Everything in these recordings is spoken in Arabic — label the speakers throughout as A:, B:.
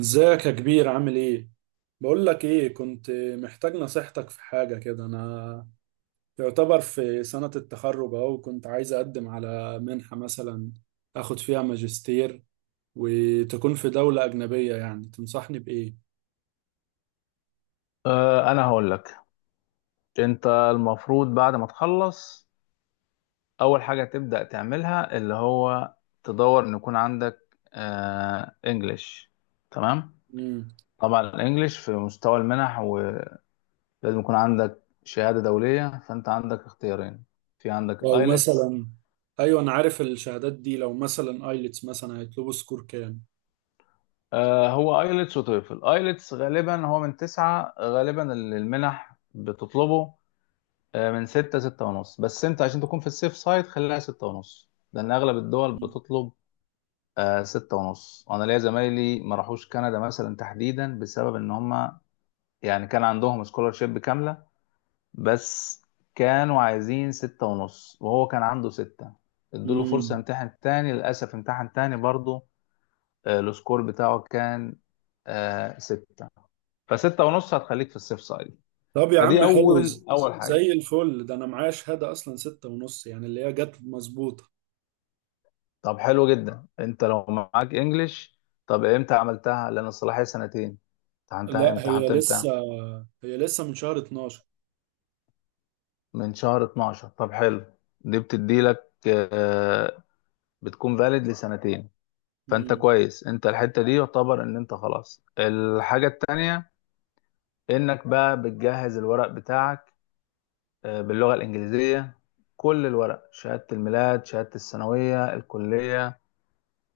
A: ازيك يا كبير، عامل ايه؟ بقول لك ايه، كنت محتاج نصيحتك في حاجة كده. انا يعتبر في سنة التخرج اهو، كنت عايز اقدم على منحة مثلا اخد فيها ماجستير وتكون في دولة اجنبية. يعني تنصحني بايه؟
B: انا هقول لك، انت المفروض بعد ما تخلص اول حاجه تبدا تعملها اللي هو تدور ان يكون عندك انجليش. تمام.
A: امم
B: طبعا الانجليش في مستوى المنح، ولازم يكون عندك شهاده دوليه. فانت عندك اختيارين، في عندك
A: لو
B: الايلتس.
A: مثلا، ايوه، انا عارف الشهادات دي. لو مثلا ايلتس مثلا، هيطلبوا سكور كام؟
B: هو ايلتس وتويفل. ايلتس غالبا هو من تسعة غالبا اللي المنح بتطلبه، من ستة، ستة ونص. بس انت عشان تكون في السيف سايد، خليها ستة ونص، لان اغلب الدول بتطلب ستة ونص. انا ليا زمايلي ما راحوش كندا مثلا تحديدا بسبب ان هم يعني كان عندهم سكولارشيب كاملة، بس كانوا عايزين ستة ونص، وهو كان عنده ستة. ادوله فرصة
A: امم
B: يمتحن تاني، للأسف امتحن تاني برضه، السكور بتاعه كان ستة. فستة ونص هتخليك في السيف سايد.
A: طب يا
B: فدي
A: عم، حلو.
B: أول حاجة.
A: زي الفل ده. انا معايا شهادة اصلا 6.5، يعني اللي هي جت مظبوطة.
B: طب حلو جدا، أنت لو معاك إنجليش، طب إمتى عملتها؟ لأن الصلاحية سنتين. امتحنتها،
A: لا، هي
B: امتحنت إمتى؟
A: لسه هي لسه من شهر 12.
B: من شهر 12؟ طب حلو، دي بتديلك بتكون فاليد لسنتين. فانت
A: امم
B: كويس، انت الحتة دي يعتبر ان انت خلاص. الحاجة التانية انك بقى بتجهز الورق بتاعك باللغة الانجليزية. كل الورق، شهادة الميلاد، شهادة الثانوية، الكلية،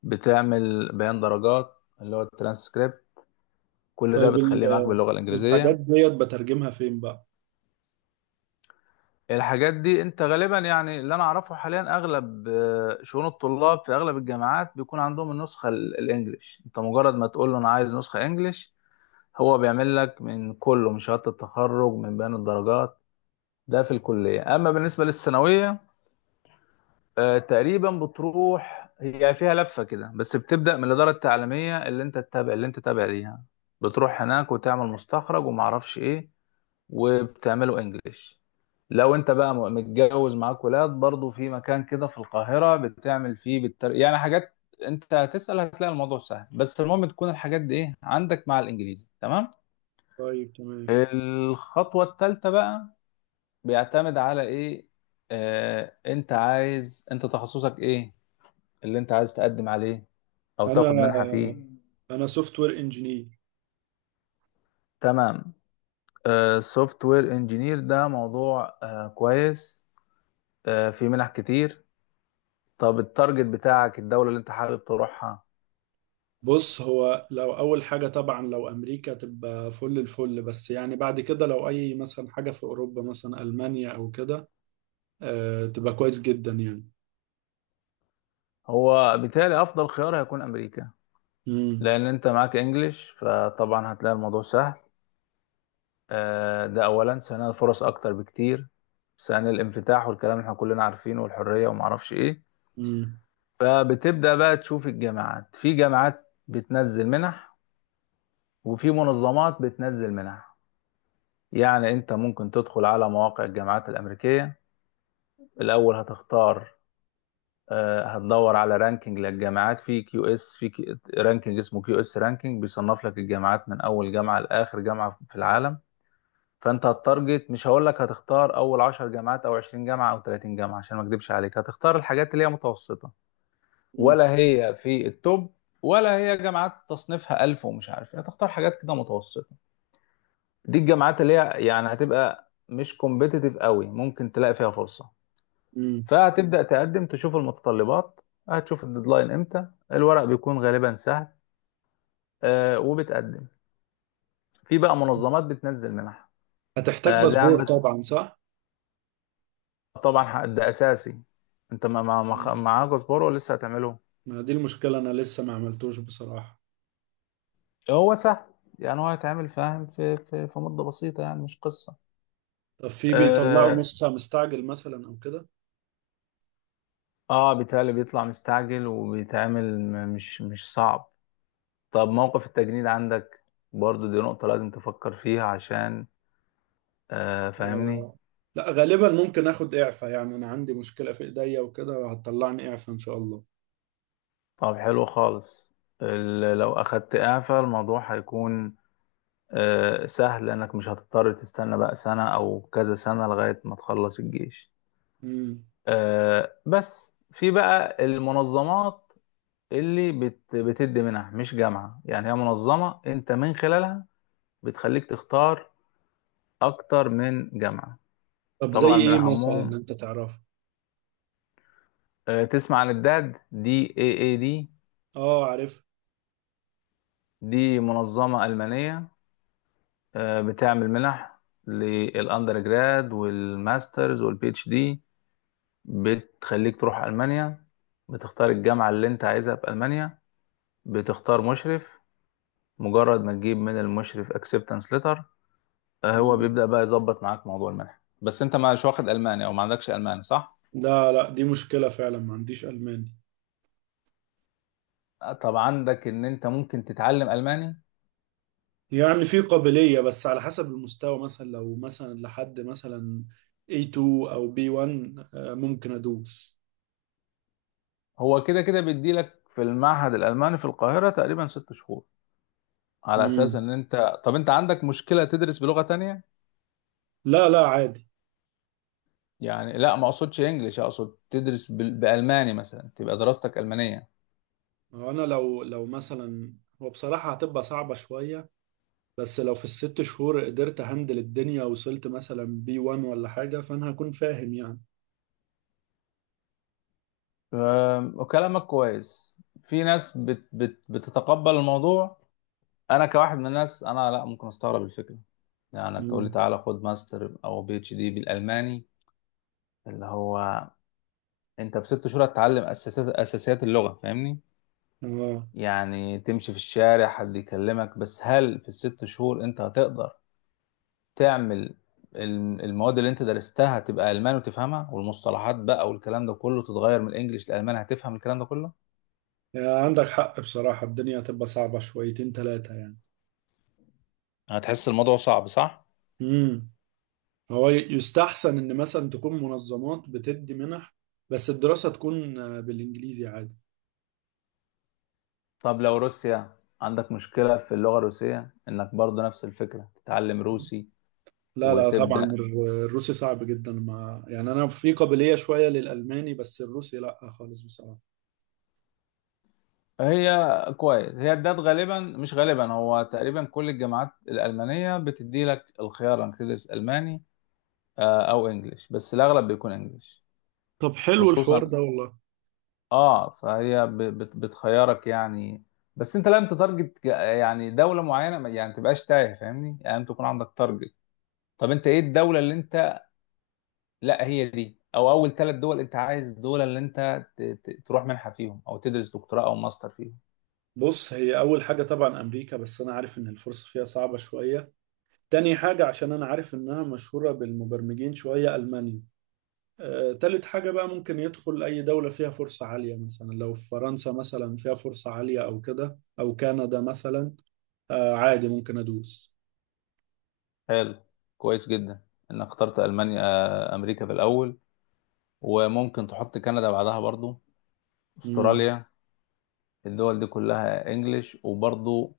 B: بتعمل بيان درجات اللي هو الترانسكريبت. كل ده
A: طيب،
B: بتخليه معاك باللغة
A: الحاجات
B: الانجليزية.
A: ديت بترجمها فين بقى؟
B: الحاجات دي انت غالبا، يعني اللي انا اعرفه حاليا، اغلب شؤون الطلاب في اغلب الجامعات بيكون عندهم النسخه الانجليش. انت مجرد ما تقول له انا عايز نسخه انجليش، هو بيعمل لك من كله، من شهاده التخرج، من بيان الدرجات. ده في الكليه، اما بالنسبه للثانويه، تقريبا بتروح، هي فيها لفه كده، بس بتبدا من الاداره التعليميه اللي انت تتابع، اللي انت تابع ليها. بتروح هناك وتعمل مستخرج وما اعرفش ايه، وبتعمله انجليش. لو انت بقى متجوز معاك ولاد، برضو في مكان كده في القاهرة بتعمل فيه بالتر... يعني حاجات. انت هتسأل، هتلاقي الموضوع سهل، بس المهم تكون الحاجات دي ايه، عندك مع الانجليزي تمام.
A: طيب، تمام.
B: الخطوة الثالثة بقى بيعتمد على ايه؟ انت عايز، انت تخصصك ايه اللي انت عايز تقدم عليه او
A: انا
B: تاخد منحة فيه؟
A: انا سوفت وير انجينير.
B: تمام. سوفت وير انجينير، ده موضوع كويس، في منح كتير. طب التارجت بتاعك، الدولة اللي انت حابب تروحها؟
A: بص، هو لو اول حاجه طبعا لو امريكا، تبقى فل الفل. بس يعني بعد كده، لو اي مثلا حاجه في اوروبا مثلا المانيا او كده، تبقى كويس جدا يعني.
B: هو بالتالي افضل خيار هيكون امريكا،
A: امم
B: لان انت معاك انجليش، فطبعا هتلاقي الموضوع سهل. ده اولا. ثانيا، الفرص اكتر بكتير. ثانيا، الانفتاح والكلام اللي احنا كلنا عارفينه والحرية ومعرفش ايه.
A: امم
B: فبتبدأ بقى تشوف الجامعات، في جامعات بتنزل منح وفي منظمات بتنزل منح. يعني انت ممكن تدخل على مواقع الجامعات الامريكية. الاول هتختار، هتدور على رانكينج للجامعات، في كيو اس، في رانكينج اسمه كيو اس رانكينج، بيصنف لك الجامعات من اول جامعه لاخر جامعه في العالم. فانت هتارجت، مش هقول لك هتختار اول 10 جامعات او 20 جامعه او 30 جامعه عشان ما اكدبش عليك، هتختار الحاجات اللي هي متوسطه،
A: امم
B: ولا هي في التوب، ولا هي جامعات تصنيفها 1000 ومش عارف ايه. هتختار حاجات كده متوسطه. دي الجامعات اللي هي يعني هتبقى مش كومبيتيتيف قوي، ممكن تلاقي فيها فرصه.
A: أمم.
B: فهتبدأ تقدم، تشوف المتطلبات، هتشوف الديدلاين امتى. الورق بيكون غالبا سهل، وبتقدم. في بقى منظمات بتنزل منح.
A: هتحتاج
B: زي
A: باسبور
B: عندك
A: طبعا، صح؟
B: طبعا ده اساسي. انت ما ما- ما خ-
A: مم.
B: معاك اصباره ولسه هتعمله؟
A: ما دي المشكله، انا لسه ما عملتوش بصراحه.
B: هو سهل، يعني هو هيتعمل، فاهم، في مدة بسيطة، يعني مش قصة.
A: طب في بيطلعوا
B: اه,
A: نص ساعة مستعجل مثلا او كده؟
B: بيتهيألي بيطلع مستعجل وبيتعمل، مش صعب. طب موقف التجنيد عندك، برضو دي نقطة لازم تفكر فيها عشان فاهمني.
A: آه. لا، غالبا ممكن اخد اعفاء. يعني انا عندي مشكلة في ايديا وكده، وهتطلعني اعفاء ان شاء الله.
B: طب حلو خالص. لو اخدت اعفاء، الموضوع هيكون سهل، لانك مش هتضطر تستنى بقى سنة او كذا سنة لغاية ما تخلص الجيش.
A: امم
B: بس في بقى المنظمات اللي بتدي منح، مش جامعة، يعني هي منظمة انت من خلالها بتخليك تختار اكتر من جامعة.
A: طب زي
B: طبعا من
A: ايه مثلا
B: اهمهم،
A: انت تعرفه؟
B: تسمع عن الداد، دي اي اي دي.
A: اه، عارف.
B: دي منظمة ألمانية، بتعمل منح للأندر جراد والماسترز والبي اتش دي. بتخليك تروح ألمانيا، بتختار الجامعة اللي انت عايزها في ألمانيا، بتختار مشرف، مجرد ما تجيب من المشرف اكسبتنس ليتر، هو
A: امم
B: بيبدأ بقى يظبط معاك موضوع المنح. بس انت مش واخد ألماني، او ما عندكش ألماني، صح؟
A: لا، لا، دي مشكلة فعلا، ما عنديش الماني.
B: طب عندك ان انت ممكن تتعلم ألماني.
A: يعني في قابلية، بس على حسب المستوى، مثلا لو مثلا لحد مثلا A2 او B1، ممكن ادوس.
B: هو كده كده بيديلك في المعهد الألماني في القاهرة تقريبا ست شهور، على أساس
A: امم
B: ان انت، طب انت عندك مشكلة تدرس بلغة تانية؟
A: لا، لا، عادي.
B: يعني لا، ما اقصدش انجليش، اقصد تدرس بالماني مثلا، تبقى دراستك المانيه.
A: هو انا لو مثلا، هو بصراحة هتبقى صعبة شوية. بس لو في الست شهور قدرت هندل الدنيا، وصلت مثلا بي 1 ولا حاجة، فأنا هكون فاهم يعني.
B: أم، وكلامك كويس، في ناس بت بت بتتقبل الموضوع. انا كواحد من الناس انا لا، ممكن استغرب الفكره، يعني انك تقول لي
A: مم.
B: تعالى خد ماستر او بي اتش دي بالالماني. اللي هو انت في ست شهور هتتعلم اساسيات اللغه، فاهمني،
A: اه،
B: يعني تمشي في الشارع حد يكلمك. بس هل في الست شهور انت هتقدر تعمل المواد اللي انت درستها تبقى ألمان وتفهمها، والمصطلحات بقى والكلام ده كله تتغير من الإنجليش للألمان، هتفهم الكلام ده كله؟
A: يعني عندك حق بصراحة، الدنيا هتبقى صعبة شويتين تلاتة يعني.
B: هتحس الموضوع صعب، صح؟
A: امم هو يستحسن إن مثلا تكون منظمات بتدي منح، بس الدراسة تكون بالإنجليزي عادي.
B: طب لو روسيا، عندك مشكلة في اللغة الروسية، إنك برضه نفس الفكرة تتعلم روسي
A: لا، لا، طبعا
B: وتبدأ؟
A: الروسي صعب جدا. ما يعني أنا في قابلية شوية للألماني، بس الروسي لا خالص بصراحة.
B: هي كويس، هي ده غالبا، مش غالبا، هو تقريبا كل الجامعات الألمانية بتدي لك الخيار إنك تدرس ألماني أو إنجليش، بس الأغلب بيكون إنجليش،
A: طب، حلو الحوار
B: خصوصا
A: ده والله.
B: اه. فهي بتخيرك يعني. بس انت لازم تتارجت يعني دوله معينه، يعني ما تبقاش تايه، فاهمني، يعني انت تكون عندك تارجت. طب انت ايه الدوله اللي انت، لا هي دي، او اول ثلاث دول انت عايز، الدول اللي انت تروح منحه فيهم او تدرس دكتوراه او ماستر فيهم؟
A: بص، هي أول حاجة طبعا أمريكا، بس أنا عارف إن الفرصة فيها صعبة شوية. تاني حاجة، عشان أنا عارف إنها مشهورة بالمبرمجين شوية، ألمانيا. تالت حاجة بقى، ممكن يدخل أي دولة فيها فرصة عالية مثلا. لو في فرنسا مثلا فيها فرصة عالية، أو كده، أو كندا مثلا، عادي ممكن أدوس.
B: حلو، كويس جدا انك اخترت المانيا، امريكا في الاول، وممكن تحط كندا بعدها برضو،
A: مم.
B: استراليا. الدول دي كلها انجليش، وبرضو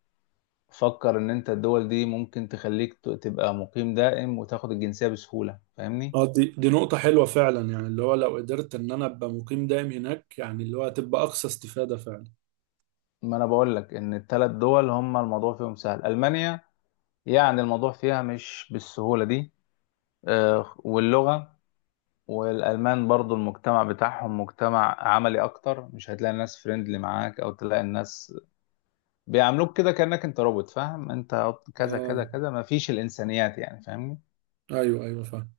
B: فكر ان انت الدول دي ممكن تخليك تبقى مقيم دائم وتاخد الجنسية بسهولة، فاهمني؟
A: اه، دي نقطة حلوة فعلا. يعني اللي هو لو قدرت إن أنا أبقى مقيم دائم هناك، يعني اللي هو هتبقى أقصى استفادة فعلا.
B: ما انا بقول لك ان الثلاث دول هم الموضوع فيهم سهل. المانيا يعني الموضوع فيها مش بالسهولة دي، واللغة. والالمان برضو المجتمع بتاعهم مجتمع عملي اكتر، مش هتلاقي الناس فريندلي معاك، او تلاقي الناس بيعاملوك كده كأنك انت روبوت، فاهم؟ انت كذا كذا
A: اه،
B: كذا، ما فيش الانسانيات يعني، فاهمني؟
A: أيوه، أيوه، فاهم.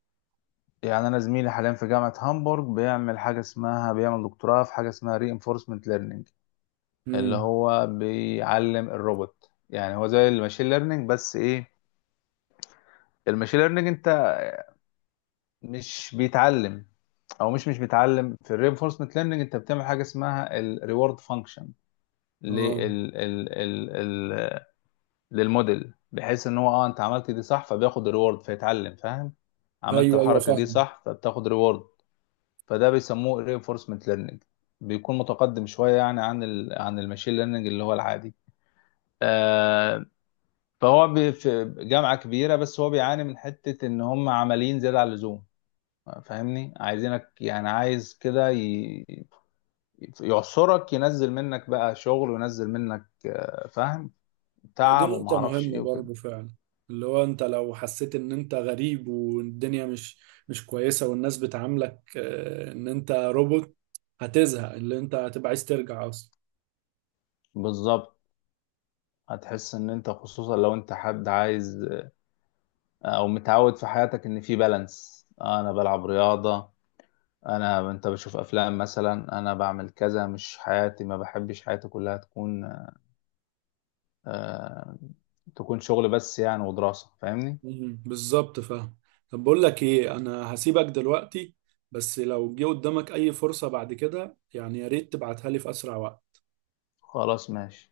B: يعني انا زميلي حاليا في جامعه هامبورغ بيعمل حاجه اسمها، بيعمل دكتوراه في حاجه اسمها ري انفورسمنت ليرنينج، اللي
A: مم.
B: هو بيعلم الروبوت. يعني هو زي الماشين ليرنينج بس ايه، الماشين ليرنينج انت مش بيتعلم، او مش بيتعلم. في الري انفورسمنت ليرنينج، انت بتعمل حاجه اسمها الريورد فانكشن لل
A: اه،
B: ال ال ال للموديل، بحيث ان هو، اه، انت عملت دي صح فبياخد ريورد، فيتعلم، فاهم؟ عملت
A: أيوه، أيوه،
B: الحركه دي
A: فاهم.
B: صح فبتاخد ريورد. فده بيسموه reinforcement learning، بيكون متقدم شوية يعني عن ال عن الماشين ليرنينج اللي هو العادي. آه فهو في جامعة كبيرة، بس هو بيعاني من حتة إن هم عمليين زيادة عن اللزوم، فاهمني؟ عايزينك يعني، عايز كده يعصرك، ينزل منك بقى شغل، وينزل منك فاهم،
A: هي دي
B: تعب
A: نقطة
B: ومعرفش ايه
A: مهمة
B: وكده.
A: برضه فعلا. اللي هو انت لو حسيت ان انت غريب والدنيا مش كويسة، والناس بتعاملك ان انت روبوت، هتزهق، اللي انت هتبقى عايز ترجع اصلا.
B: بالظبط، هتحس ان انت، خصوصا لو انت حد عايز او متعود في حياتك ان في بالانس، انا بلعب رياضة، انا انت بشوف افلام مثلا، انا بعمل كذا، مش حياتي، ما بحبش حياتي كلها تكون آه تكون شغل بس يعني، ودراسة، فاهمني؟
A: بالظبط، فاهم. طب، بقول لك ايه، انا هسيبك دلوقتي. بس لو جه قدامك اي فرصة بعد كده يعني، يا ريت تبعتها لي في اسرع وقت.
B: خلاص ماشي.